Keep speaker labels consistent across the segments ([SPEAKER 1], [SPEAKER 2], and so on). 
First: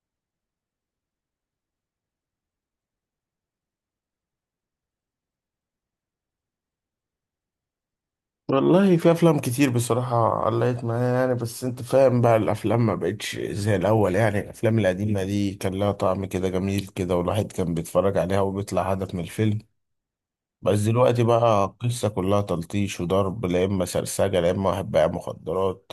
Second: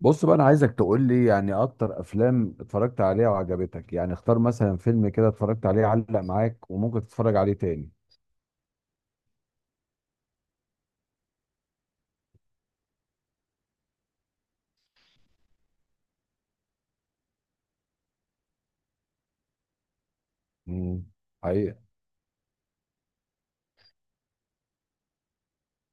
[SPEAKER 1] بص بقى انا عايزك تقول لي يعني اكتر افلام اتفرجت عليها وعجبتك، يعني اختار مثلا فيلم كده اتفرجت عليه علق معاك وممكن تتفرج عليه تاني.
[SPEAKER 2] والله في افلام كتير، بصراحة علقت معايا، يعني بس انت فاهم بقى الافلام ما بقتش زي الاول. يعني الافلام القديمة دي كان لها طعم كده جميل كده، والواحد كان بيتفرج عليها وبيطلع هدف من الفيلم. بس
[SPEAKER 1] امم.
[SPEAKER 2] دلوقتي بقى
[SPEAKER 1] حقيقة.
[SPEAKER 2] القصة كلها تلطيش وضرب، لا اما سرسجة، لا اما واحد بايع مخدرات،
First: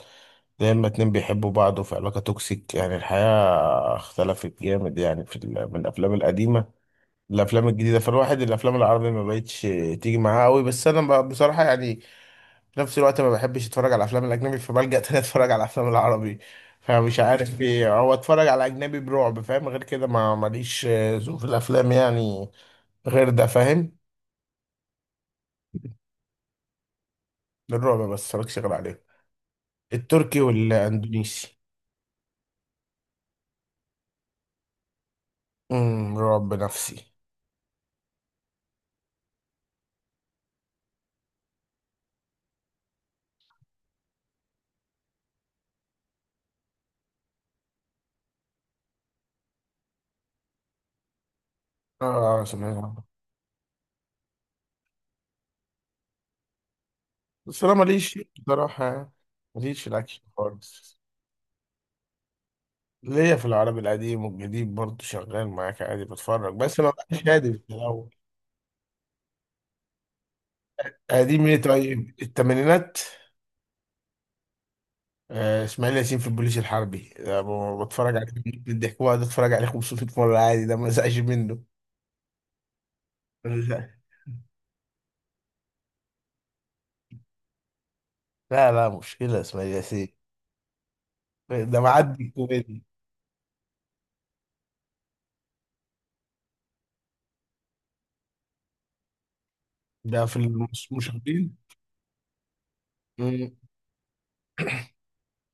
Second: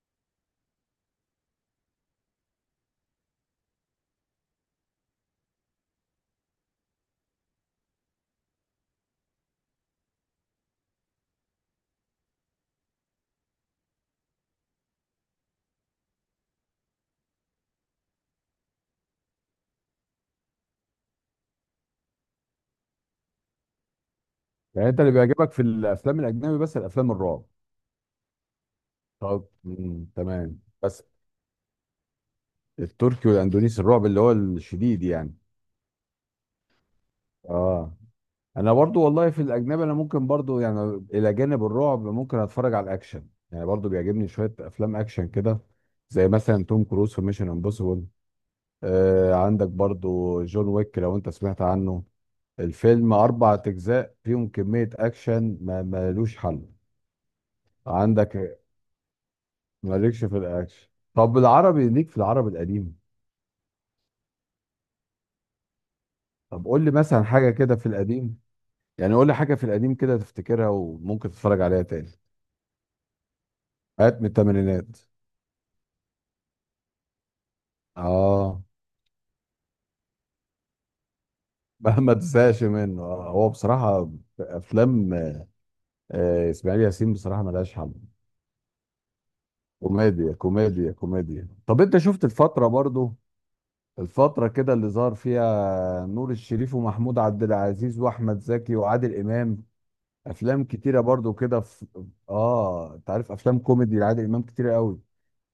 [SPEAKER 2] لا اما اتنين بيحبوا بعض وفي علاقة توكسيك. يعني الحياة اختلفت جامد، يعني من الافلام القديمة الافلام الجديدة. فالواحد الافلام العربية ما بقتش تيجي معاه قوي. بس انا بقى بصراحة، يعني في نفس الوقت ما بحبش اتفرج على الافلام الاجنبي، فبلجأ تاني اتفرج على الافلام العربي. فمش عارف ايه هو، اتفرج على اجنبي برعب، فاهم؟ غير كده ما ماليش ذوق في الافلام، يعني غير ده، فاهم؟
[SPEAKER 1] يعني انت اللي بيعجبك في الافلام الاجنبي بس الافلام الرعب؟
[SPEAKER 2] الرعب بس اتفرجش غير عليه.
[SPEAKER 1] طب
[SPEAKER 2] التركي
[SPEAKER 1] تمام بس
[SPEAKER 2] والاندونيسي.
[SPEAKER 1] التركي والاندونيسي الرعب اللي هو الشديد يعني؟
[SPEAKER 2] رعب نفسي.
[SPEAKER 1] اه. انا برضو والله في الاجنبي انا ممكن برضو يعني الى جانب الرعب ممكن اتفرج على الاكشن، يعني برضو بيعجبني شوية افلام اكشن كده، زي مثلا توم كروز في ميشن امبوسيبل. عندك برضو جون ويك لو انت سمعت عنه.
[SPEAKER 2] اه سمعت عنه.
[SPEAKER 1] الفيلم 4 اجزاء فيهم كمية اكشن ما ملوش حل.
[SPEAKER 2] بس انا ماليش
[SPEAKER 1] عندك.
[SPEAKER 2] بصراحة، ماليش في الاكشن
[SPEAKER 1] مالكش في الاكشن.
[SPEAKER 2] خالص.
[SPEAKER 1] طب العربي ليك في العربي القديم؟
[SPEAKER 2] ليا في العربي القديم والجديد برضه، شغال معاك عادي بتفرج،
[SPEAKER 1] طب
[SPEAKER 2] بس
[SPEAKER 1] قول
[SPEAKER 2] ما
[SPEAKER 1] لي مثلا
[SPEAKER 2] بقاش
[SPEAKER 1] حاجة
[SPEAKER 2] هادي في
[SPEAKER 1] كده في
[SPEAKER 2] الاول.
[SPEAKER 1] القديم، يعني قول لي حاجة في القديم كده تفتكرها وممكن
[SPEAKER 2] قديم
[SPEAKER 1] تتفرج
[SPEAKER 2] ايه؟
[SPEAKER 1] عليها تاني.
[SPEAKER 2] طيب الثمانينات.
[SPEAKER 1] حاجات من الثمانينات.
[SPEAKER 2] اسماعيل ياسين في البوليس الحربي ده بتفرج عليه.
[SPEAKER 1] اه.
[SPEAKER 2] من الضحك بقعد اتفرج عليه 500 مرة عادي، ده ما زهقش منه.
[SPEAKER 1] مهما تزهقش منه هو
[SPEAKER 2] لا.
[SPEAKER 1] بصراحة افلام اسماعيل ياسين بصراحة ملهاش حل.
[SPEAKER 2] لا لا، مشكلة اسماعيل ياسين
[SPEAKER 1] كوميديا كوميديا كوميديا.
[SPEAKER 2] ده
[SPEAKER 1] طب انت
[SPEAKER 2] معدي
[SPEAKER 1] شفت الفترة
[SPEAKER 2] الكوميديا.
[SPEAKER 1] برضو؟ الفترة كده اللي ظهر فيها نور الشريف ومحمود عبد العزيز واحمد زكي وعادل امام،
[SPEAKER 2] ده في
[SPEAKER 1] افلام كتيرة برضو
[SPEAKER 2] المشاهدين.
[SPEAKER 1] كده في. اه، انت عارف
[SPEAKER 2] مم.
[SPEAKER 1] افلام كوميدي لعادل امام كتيرة قوي.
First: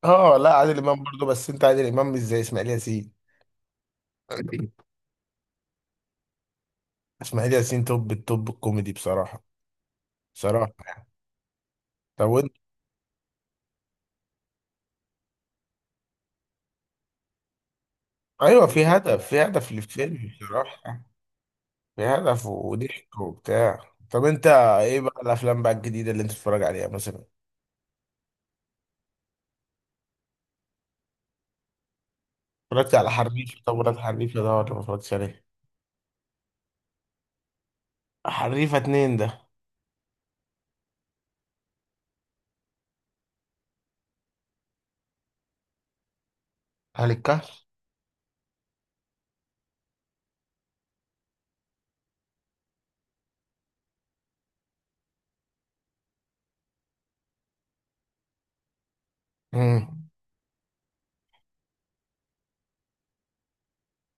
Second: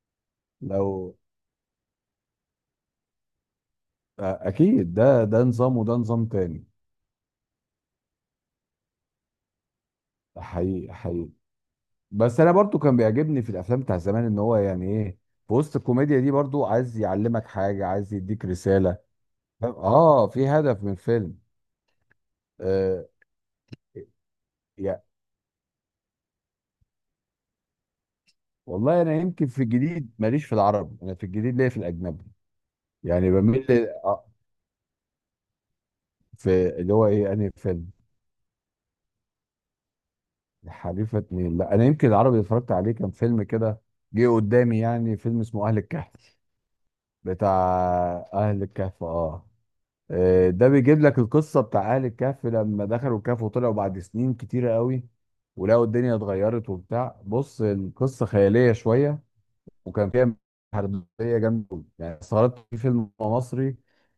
[SPEAKER 2] اه، لا عادل امام
[SPEAKER 1] لو،
[SPEAKER 2] برضه، بس انت عادل امام مش زي اسماعيل ياسين.
[SPEAKER 1] اكيد، ده نظام، وده نظام تاني.
[SPEAKER 2] اسماعيل ياسين توب التوب الكوميدي بصراحة،
[SPEAKER 1] ده
[SPEAKER 2] بصراحة.
[SPEAKER 1] حقيقي حقيقي.
[SPEAKER 2] طب
[SPEAKER 1] بس انا
[SPEAKER 2] وانت؟
[SPEAKER 1] برضو كان بيعجبني في الافلام بتاع زمان، ان هو يعني ايه، في وسط الكوميديا دي برضو عايز يعلمك حاجة، عايز يديك
[SPEAKER 2] ايوه، في
[SPEAKER 1] رسالة.
[SPEAKER 2] هدف في هدف
[SPEAKER 1] فاهم؟
[SPEAKER 2] للفيلم
[SPEAKER 1] اه، في هدف من
[SPEAKER 2] بصراحة.
[SPEAKER 1] الفيلم.
[SPEAKER 2] في هدف
[SPEAKER 1] آه.
[SPEAKER 2] وضحك وبتاع. طب انت ايه
[SPEAKER 1] يا،
[SPEAKER 2] بقى الافلام بقى الجديدة اللي انت بتتفرج عليها مثلا؟
[SPEAKER 1] والله انا يمكن في الجديد ماليش في العربي، انا في الجديد ليا في الاجنبي.
[SPEAKER 2] اتفرجت على
[SPEAKER 1] يعني
[SPEAKER 2] حريفة؟
[SPEAKER 1] بميل
[SPEAKER 2] طب اتفرجت حريفة ده ولا ما اتفرجتش عليه؟
[SPEAKER 1] في اللي هو ايه، انهي فيلم؟
[SPEAKER 2] حريفة اتنين ده.
[SPEAKER 1] الحريفه اتنين؟ لا، انا يمكن العربي اللي اتفرجت عليه كان فيلم كده جه قدامي، يعني فيلم اسمه اهل الكهف.
[SPEAKER 2] أهل
[SPEAKER 1] بتاع
[SPEAKER 2] الكهف.
[SPEAKER 1] اهل الكهف، اه. ده بيجيب لك القصه بتاع اهل الكهف لما دخلوا الكهف وطلعوا بعد سنين كتيره قوي، ولقوا الدنيا اتغيرت وبتاع، بص القصه خياليه شويه،
[SPEAKER 2] امم.
[SPEAKER 1] وكان فيها حربيه جامده أوي. يعني استغربت في فيلم مصري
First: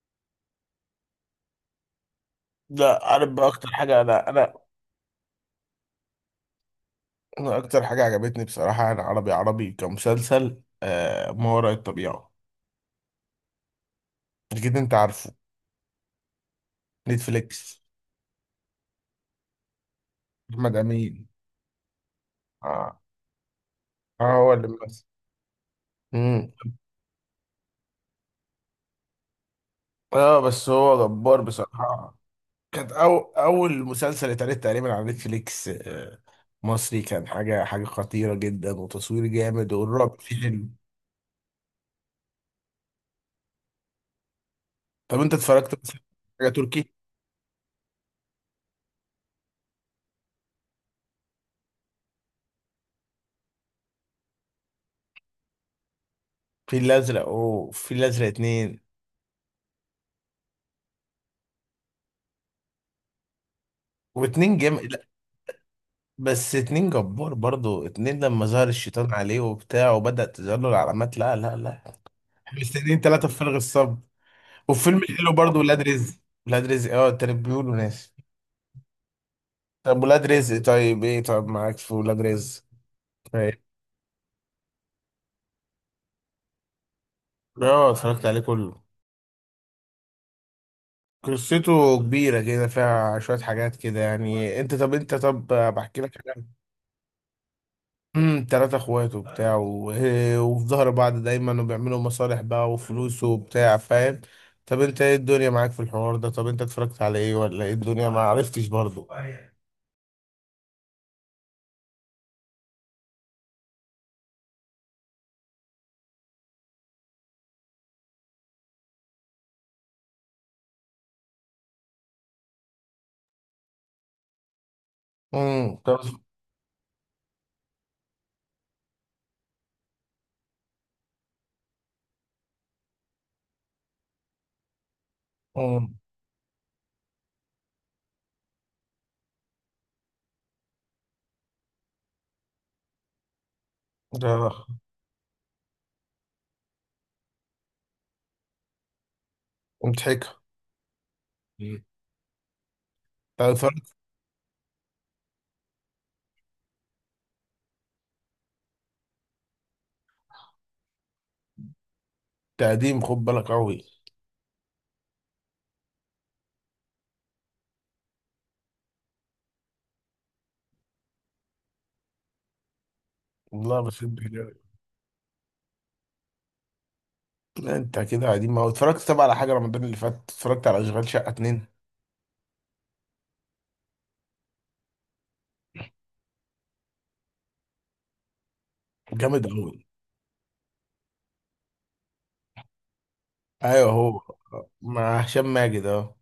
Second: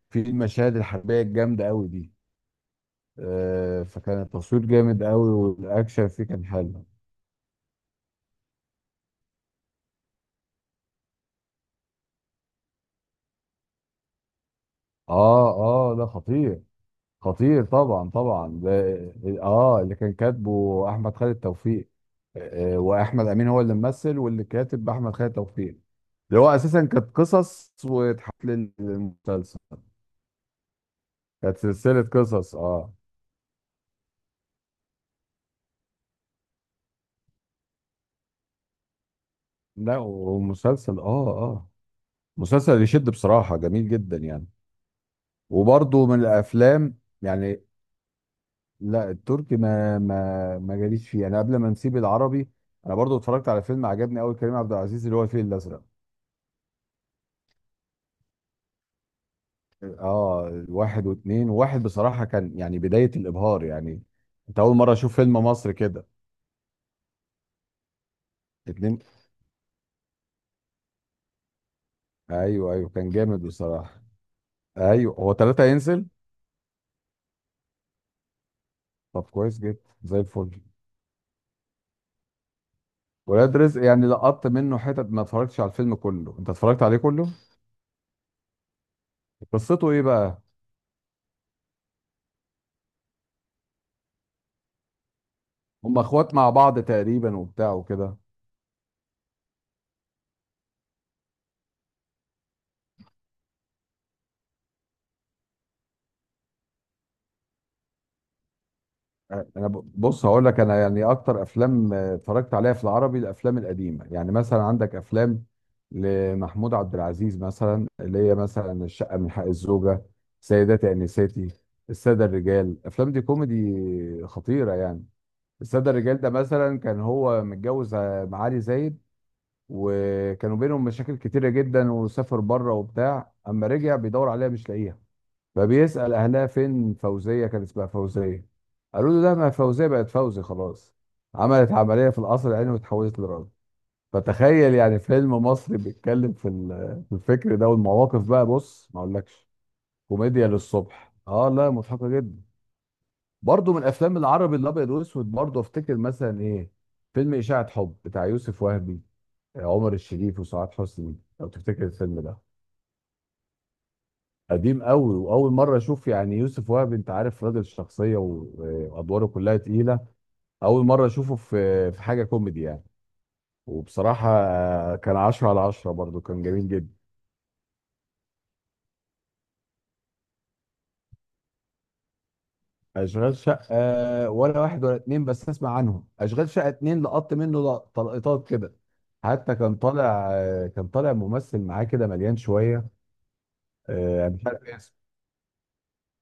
[SPEAKER 1] في المشاهد الحربيه الجامده قوي دي.
[SPEAKER 2] ده عارف بقى اكتر حاجة،
[SPEAKER 1] فكان
[SPEAKER 2] انا،
[SPEAKER 1] التصوير جامد قوي والاكشن فيه كان حلو.
[SPEAKER 2] أنا اكتر حاجة عجبتني بصراحة، انا عربي، عربي كمسلسل ما وراء الطبيعة. اكيد انت عارفه.
[SPEAKER 1] اه اه، ده خطير. خطير
[SPEAKER 2] نتفليكس.
[SPEAKER 1] طبعا طبعا. ده اه اللي كان
[SPEAKER 2] احمد
[SPEAKER 1] كاتبه احمد
[SPEAKER 2] امين.
[SPEAKER 1] خالد توفيق. آه آه،
[SPEAKER 2] اه
[SPEAKER 1] واحمد امين هو اللي ممثل،
[SPEAKER 2] اه،
[SPEAKER 1] واللي
[SPEAKER 2] هو اللي
[SPEAKER 1] كاتب
[SPEAKER 2] ممثل.
[SPEAKER 1] احمد خالد توفيق. اللي هو
[SPEAKER 2] امم.
[SPEAKER 1] اساسا كانت قصص واتحط للمسلسل،
[SPEAKER 2] اه بس هو جبار
[SPEAKER 1] كانت سلسله
[SPEAKER 2] بصراحة.
[SPEAKER 1] قصص،
[SPEAKER 2] كانت
[SPEAKER 1] اه.
[SPEAKER 2] اول مسلسل اتعرض تقريبا على نتفليكس مصري، كان حاجة خطيرة جدا، وتصوير جامد،
[SPEAKER 1] لا
[SPEAKER 2] والرعب فيه حلو.
[SPEAKER 1] ومسلسل، اه اه، مسلسل يشد بصراحه، جميل جدا يعني.
[SPEAKER 2] طب انت اتفرجت مثلا على
[SPEAKER 1] وبرضه من
[SPEAKER 2] حاجه تركي؟
[SPEAKER 1] الافلام يعني. لا، التركي ما جاليش فيه، انا قبل ما نسيب العربي، انا برضو اتفرجت على فيلم عجبني قوي كريم عبد العزيز اللي هو الفيل الازرق،
[SPEAKER 2] في الازرق، وفي الازرق اتنين.
[SPEAKER 1] اه، واحد واثنين. واحد بصراحه كان يعني بدايه الابهار يعني،
[SPEAKER 2] واتنين
[SPEAKER 1] انت
[SPEAKER 2] جم،
[SPEAKER 1] اول مره
[SPEAKER 2] لا
[SPEAKER 1] اشوف فيلم مصري كده.
[SPEAKER 2] بس اتنين جبار برضو. اتنين لما ظهر
[SPEAKER 1] اتنين،
[SPEAKER 2] الشيطان عليه وبتاع، وبدأت تظهر له العلامات، لا لا لا.
[SPEAKER 1] ايوه ايوه
[SPEAKER 2] مستنيين
[SPEAKER 1] كان
[SPEAKER 2] تلاتة
[SPEAKER 1] جامد
[SPEAKER 2] بفارغ الصبر.
[SPEAKER 1] بصراحه.
[SPEAKER 2] والفيلم
[SPEAKER 1] ايوه
[SPEAKER 2] الحلو
[SPEAKER 1] هو
[SPEAKER 2] برضو
[SPEAKER 1] ثلاثه
[SPEAKER 2] ولاد
[SPEAKER 1] ينزل.
[SPEAKER 2] رزق. ولاد رزق، اه، التاني بيقولوا ناس.
[SPEAKER 1] طب كويس جدا.
[SPEAKER 2] طب
[SPEAKER 1] زي
[SPEAKER 2] ولاد
[SPEAKER 1] الفل.
[SPEAKER 2] رزق طيب، ايه؟ طب معاك في ولاد رزق؟
[SPEAKER 1] ولاد
[SPEAKER 2] طيب.
[SPEAKER 1] رزق، يعني لقطت منه حتت، ما اتفرجتش على الفيلم كله. انت اتفرجت عليه كله؟
[SPEAKER 2] اه اتفرجت عليه كله.
[SPEAKER 1] قصته ايه بقى؟
[SPEAKER 2] قصته كبيرة كده، فيها شوية حاجات كده، يعني انت طب
[SPEAKER 1] هم
[SPEAKER 2] بحكي لك
[SPEAKER 1] اخوات
[SPEAKER 2] حاجة.
[SPEAKER 1] مع بعض تقريبا وبتاع وكده.
[SPEAKER 2] تلاتة اخوات وبتاع إيه، وفي ظهر بعض دايما، وبيعملوا مصالح بقى وفلوس وبتاع، فاهم؟ طب انت ايه الدنيا معاك في الحوار ده؟ طب انت اتفرجت على ايه ولا ايه الدنيا، ما عرفتش برضو؟
[SPEAKER 1] انا بص، هقول لك، انا يعني اكتر افلام اتفرجت عليها في العربي الافلام القديمه، يعني مثلا عندك افلام لمحمود عبد العزيز مثلا اللي هي مثلا الشقه من حق الزوجه، سيداتي انساتي، الساده الرجال. الافلام دي كوميدي خطيره يعني. الساده
[SPEAKER 2] طب.
[SPEAKER 1] الرجال ده مثلا كان هو متجوز معالي زايد، وكانوا بينهم مشاكل كتيره جدا، وسافر بره وبتاع، اما رجع بيدور عليها مش لاقيها،
[SPEAKER 2] امم
[SPEAKER 1] فبيسأل أهلها فين فوزية، كان اسمها فوزية. قالوا له لا، ما فوزية بقت فوزي خلاص، عملت عملية في القصر العيني واتحولت لراجل.
[SPEAKER 2] ده
[SPEAKER 1] فتخيل يعني فيلم مصري بيتكلم في في الفكر ده! والمواقف بقى، بص، ما اقولكش،
[SPEAKER 2] مضحكة.
[SPEAKER 1] كوميديا للصبح. اه لا، مضحكة جدا.
[SPEAKER 2] طب
[SPEAKER 1] برضه من
[SPEAKER 2] اتفرجت؟
[SPEAKER 1] افلام العربي الابيض والاسود، برضه افتكر مثلا ايه، فيلم اشاعة حب بتاع يوسف وهبي، عمر الشريف وسعاد حسني، لو تفتكر الفيلم ده،
[SPEAKER 2] قديم، خد بالك قوي.
[SPEAKER 1] قديم قوي. واول مره اشوف يعني يوسف وهب، انت عارف راجل شخصيه وادواره كلها تقيله، اول مره اشوفه في حاجه كوميدي يعني.
[SPEAKER 2] والله بحب
[SPEAKER 1] وبصراحه
[SPEAKER 2] الهلال.
[SPEAKER 1] كان 10/10، برضو كان جميل جدا.
[SPEAKER 2] لا انت كده قديم أوي. اتفرجت طب على حاجة رمضان اللي فات؟ اتفرجت على اشغال شقة اتنين؟
[SPEAKER 1] اشغال شقه ولا واحد ولا اتنين، بس اسمع عنهم. اشغال شقه اتنين، لقط منه تلقيطات كده.
[SPEAKER 2] جامد
[SPEAKER 1] حتى
[SPEAKER 2] قوي.
[SPEAKER 1] كان طالع ممثل معاه كده مليان شويه،
[SPEAKER 2] ايوه هو.
[SPEAKER 1] مش عارف اسمه،
[SPEAKER 2] مع هشام ماجد اهو.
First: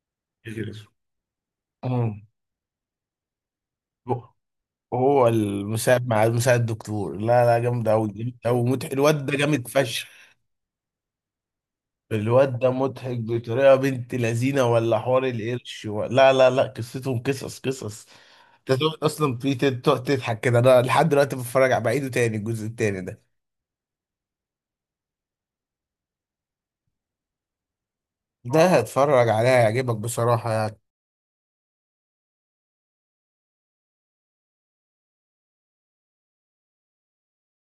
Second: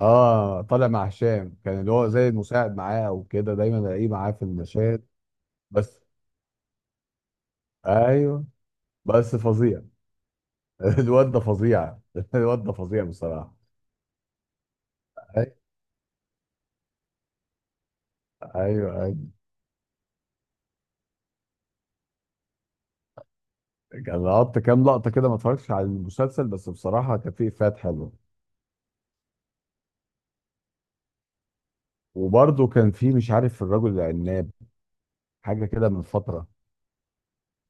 [SPEAKER 1] اه، طالع مع هشام، كان اللي هو
[SPEAKER 2] أمم.
[SPEAKER 1] زي المساعد معاه او كده، دايما الاقيه معاه في المشاهد.
[SPEAKER 2] هو
[SPEAKER 1] بس،
[SPEAKER 2] المساعد مع مساعد الدكتور، لا لا، جامد قوي جامد
[SPEAKER 1] ايوه.
[SPEAKER 2] قوي، مضحك الواد ده،
[SPEAKER 1] بس
[SPEAKER 2] جامد
[SPEAKER 1] فظيع.
[SPEAKER 2] فشخ.
[SPEAKER 1] الواد ده فظيع.
[SPEAKER 2] الواد
[SPEAKER 1] الواد
[SPEAKER 2] ده
[SPEAKER 1] ده فظيع
[SPEAKER 2] مضحك
[SPEAKER 1] بصراحه.
[SPEAKER 2] بطريقه. بنت لذينه، ولا حوار
[SPEAKER 1] أي-
[SPEAKER 2] القرش و، لا لا لا، قصتهم قصص قصص. انت
[SPEAKER 1] ايوه
[SPEAKER 2] تقعد
[SPEAKER 1] ايوه،
[SPEAKER 2] اصلا في تقعد تضحك كده. انا لحد دلوقتي بتفرج على بعيده تاني، الجزء التاني ده.
[SPEAKER 1] كان لقطت كام لقطه كده، ما اتفرجتش على المسلسل، بس بصراحه كان فيه افيهات حلوه.
[SPEAKER 2] ده هتفرج عليها هيعجبك بصراحه، يعني.
[SPEAKER 1] وبرده كان فيه، مش عارف، الرجل العناب، حاجه كده من فتره،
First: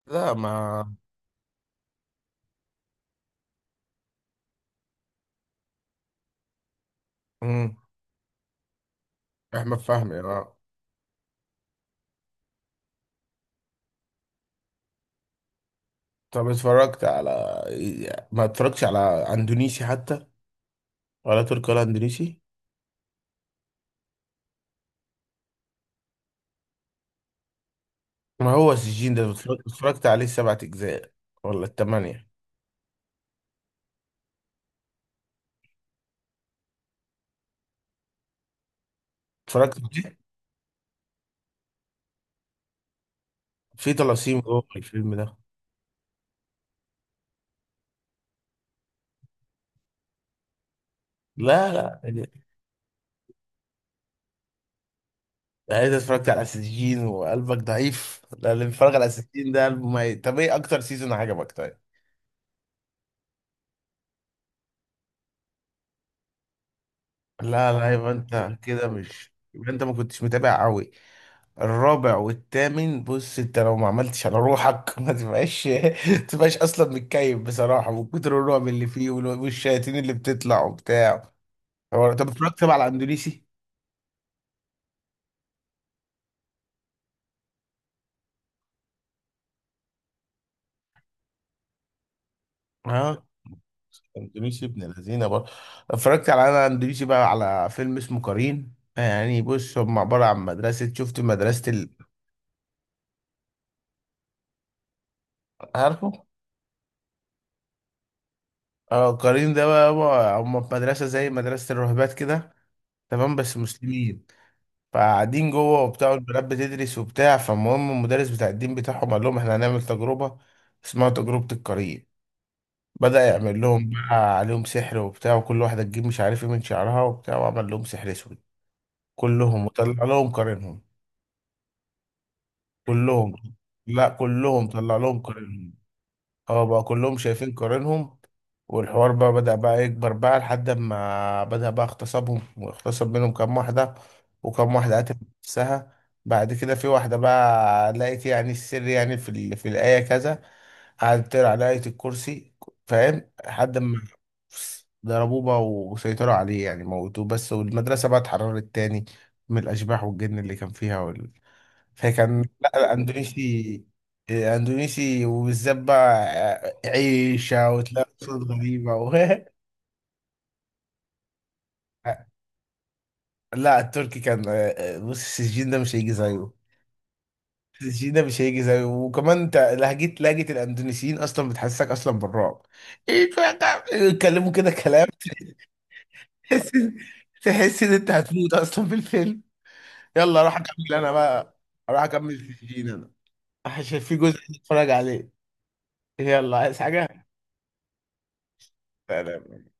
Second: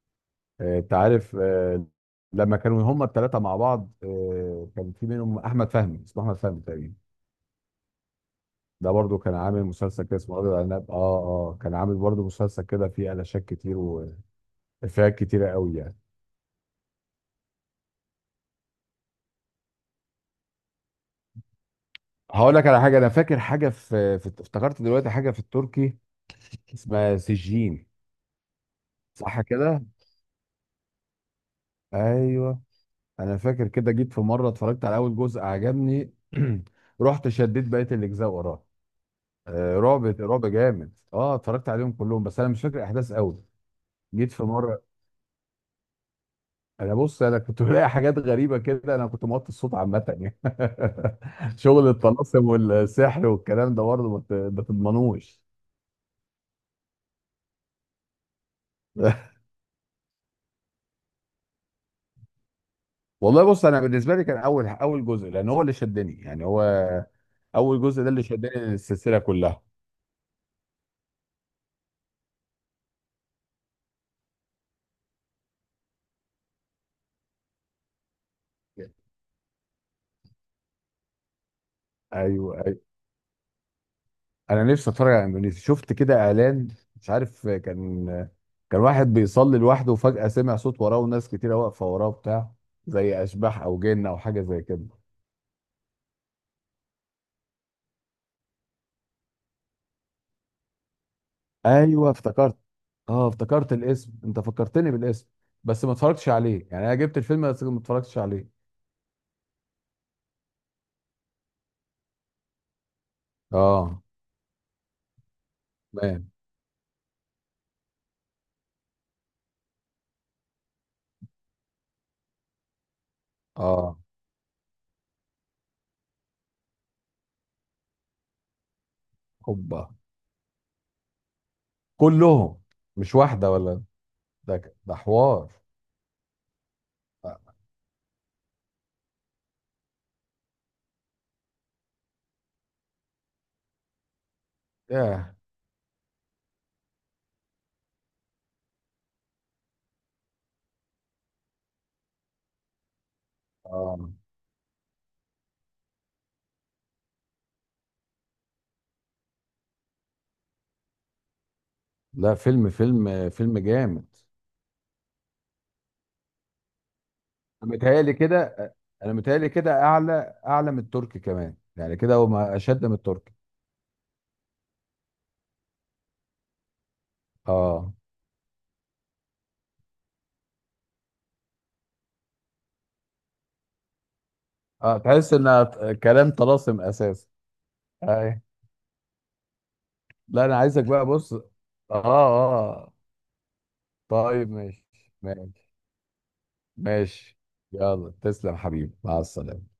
[SPEAKER 2] لا ما.
[SPEAKER 1] انت عارف، لما كانوا هما الثلاثه مع بعض، كان في منهم احمد فهمي، اسمه احمد فهمي تقريبا.
[SPEAKER 2] مم.
[SPEAKER 1] ده برضو كان عامل
[SPEAKER 2] احمد
[SPEAKER 1] مسلسل كده
[SPEAKER 2] فهمي،
[SPEAKER 1] اسمه رجل
[SPEAKER 2] اه.
[SPEAKER 1] العناب، اه. اه، كان عامل برضو مسلسل كده فيه علاشات كتير وافيهات كتيره قوي يعني.
[SPEAKER 2] طب اتفرجت على إيه؟ ما اتفرجتش على اندونيسي حتى؟ ولا تركي، ولا اندونيسي.
[SPEAKER 1] هقول لك على حاجه، انا فاكر حاجه في, في افتكرت دلوقتي حاجه في التركي، اسمها سجين.
[SPEAKER 2] ما هو السجين ده
[SPEAKER 1] صح
[SPEAKER 2] اتفرجت
[SPEAKER 1] كده،
[SPEAKER 2] اتفرجت عليه سبعة أجزاء، ولا التمانية.
[SPEAKER 1] ايوه. انا فاكر كده، جيت في مره اتفرجت على اول جزء عجبني. رحت شديت بقيه الاجزاء وراه.
[SPEAKER 2] اتفرجت
[SPEAKER 1] رعب
[SPEAKER 2] عليه؟
[SPEAKER 1] رعب جامد، اه، اتفرجت عليهم كلهم، بس انا مش فاكر احداث قوي.
[SPEAKER 2] في
[SPEAKER 1] جيت
[SPEAKER 2] طلاسيم
[SPEAKER 1] في
[SPEAKER 2] جوه
[SPEAKER 1] مره،
[SPEAKER 2] الفيلم ده.
[SPEAKER 1] انا بص، انا كنت بلاقي حاجات غريبه كده، انا كنت موطي الصوت عامه يعني.
[SPEAKER 2] لا
[SPEAKER 1] شغل
[SPEAKER 2] لا، يعني
[SPEAKER 1] الطلاسم والسحر والكلام ده برضه ما تضمنوش.
[SPEAKER 2] انت اتفرجت على السجين وقلبك ضعيف؟ لا، اللي بيتفرج على السجين ده قلبه ميت. طب ايه أكتر سيزون عجبك طيب؟
[SPEAKER 1] والله بص، انا بالنسبه لي كان اول اول جزء، لان هو اللي شدني يعني، هو
[SPEAKER 2] لا
[SPEAKER 1] اول
[SPEAKER 2] لا،
[SPEAKER 1] جزء ده اللي شدني السلسله كلها.
[SPEAKER 2] يبقى انت ما كنتش متابع قوي. الرابع والثامن. بص انت لو ما عملتش على روحك، ما تبقاش ما تبقاش اصلا متكيف بصراحه، من كتر الرعب اللي فيه، والشياطين اللي بتطلع وبتاع. هو طب
[SPEAKER 1] ايوه
[SPEAKER 2] اتفرجت بقى
[SPEAKER 1] ايوه،
[SPEAKER 2] على الاندونيسي؟
[SPEAKER 1] انا نفسي اتفرج على اندونيسيا، شفت كده اعلان، مش عارف كان، كان واحد بيصلي لوحده وفجاه سمع صوت وراه وناس كتيره واقفه وراه بتاع، زي
[SPEAKER 2] ها.
[SPEAKER 1] اشباح او جن او حاجه زي
[SPEAKER 2] اندونيسي ابن
[SPEAKER 1] كده.
[SPEAKER 2] الذين برضه. اتفرجت على، انا اندونيسي بقى، على فيلم اسمه قرين. يعني بص، هم عباره عن مدرسه. شفت مدرسه
[SPEAKER 1] ايوه افتكرت. اه، افتكرت الاسم، انت فكرتني بالاسم، بس ما
[SPEAKER 2] عارفه؟
[SPEAKER 1] اتفرجتش عليه يعني، انا جبت الفيلم بس ما اتفرجتش عليه.
[SPEAKER 2] اه، قرين ده بقى، هم في مدرسه زي مدرسه الراهبات كده، تمام؟ بس
[SPEAKER 1] اه.
[SPEAKER 2] مسلمين. فقاعدين جوه وبتاع،
[SPEAKER 1] تمام.
[SPEAKER 2] والبنات بتدرس وبتاع. فالمهم المدرس بتاع الدين بتاعهم قال لهم احنا هنعمل تجربه، اسمها تجربه القرين. بدأ يعمل لهم
[SPEAKER 1] اه.
[SPEAKER 2] بقى عليهم سحر وبتاع، وكل واحدة تجيب مش عارف ايه من شعرها وبتاع، وعمل لهم سحر اسود كلهم،
[SPEAKER 1] هوبا.
[SPEAKER 2] وطلع لهم قرينهم.
[SPEAKER 1] كلهم. مش
[SPEAKER 2] كلهم.
[SPEAKER 1] واحدة ولا.
[SPEAKER 2] لا كلهم
[SPEAKER 1] ده
[SPEAKER 2] طلع لهم
[SPEAKER 1] حوار.
[SPEAKER 2] قرينهم. اه، بقى كلهم شايفين قرينهم. والحوار بقى بدأ بقى يكبر بقى، لحد ما بدأ بقى اغتصابهم، واغتصب منهم كام واحدة، وكام واحدة قتلت
[SPEAKER 1] ياه.
[SPEAKER 2] نفسها. بعد كده في واحدة بقى لقيت يعني السر، يعني في الآية كذا. قعدت تقرا على آية الكرسي، فاهم؟ لحد ما
[SPEAKER 1] آه.
[SPEAKER 2] ضربوه بقى وسيطروا عليه، يعني موتوه بس، والمدرسة بقى اتحررت تاني من الأشباح والجن اللي كان فيها.
[SPEAKER 1] لا،
[SPEAKER 2] فكان
[SPEAKER 1] فيلم
[SPEAKER 2] لا
[SPEAKER 1] فيلم فيلم
[SPEAKER 2] اندونيسي،
[SPEAKER 1] جامد.
[SPEAKER 2] اندونيسي وبالذات بقى عيشة
[SPEAKER 1] انا متهيألي
[SPEAKER 2] وتلاقي صوت
[SPEAKER 1] كده.
[SPEAKER 2] غريبة و.
[SPEAKER 1] اعلى، اعلى من التركي كمان يعني، كده هو، ما اشد من التركي.
[SPEAKER 2] لا التركي كان بص السجين ده مش هيجي زيه.
[SPEAKER 1] اه
[SPEAKER 2] السجين ده مش هيجي زيه، وكمان انت لهجة الاندونيسيين اصلا بتحسسك اصلا بالرعب. ايه بقى ده؟ يتكلموا كده
[SPEAKER 1] اه،
[SPEAKER 2] كلام
[SPEAKER 1] تحس ان كلام
[SPEAKER 2] تحس
[SPEAKER 1] طلاسم اساسا.
[SPEAKER 2] تحس ان انت
[SPEAKER 1] اي.
[SPEAKER 2] هتموت اصلا في الفيلم. يلا
[SPEAKER 1] لا،
[SPEAKER 2] اروح
[SPEAKER 1] انا عايزك
[SPEAKER 2] اكمل
[SPEAKER 1] بقى،
[SPEAKER 2] انا
[SPEAKER 1] بص، اه،
[SPEAKER 2] بقى. اروح اكمل في السجين
[SPEAKER 1] اه.
[SPEAKER 2] انا، عشان في جزء
[SPEAKER 1] طيب ماشي،
[SPEAKER 2] نتفرج عليه.
[SPEAKER 1] ماشي،
[SPEAKER 2] يلا عايز حاجة؟
[SPEAKER 1] ماشي. يلا تسلم حبيبي، مع
[SPEAKER 2] سلام.
[SPEAKER 1] السلامة.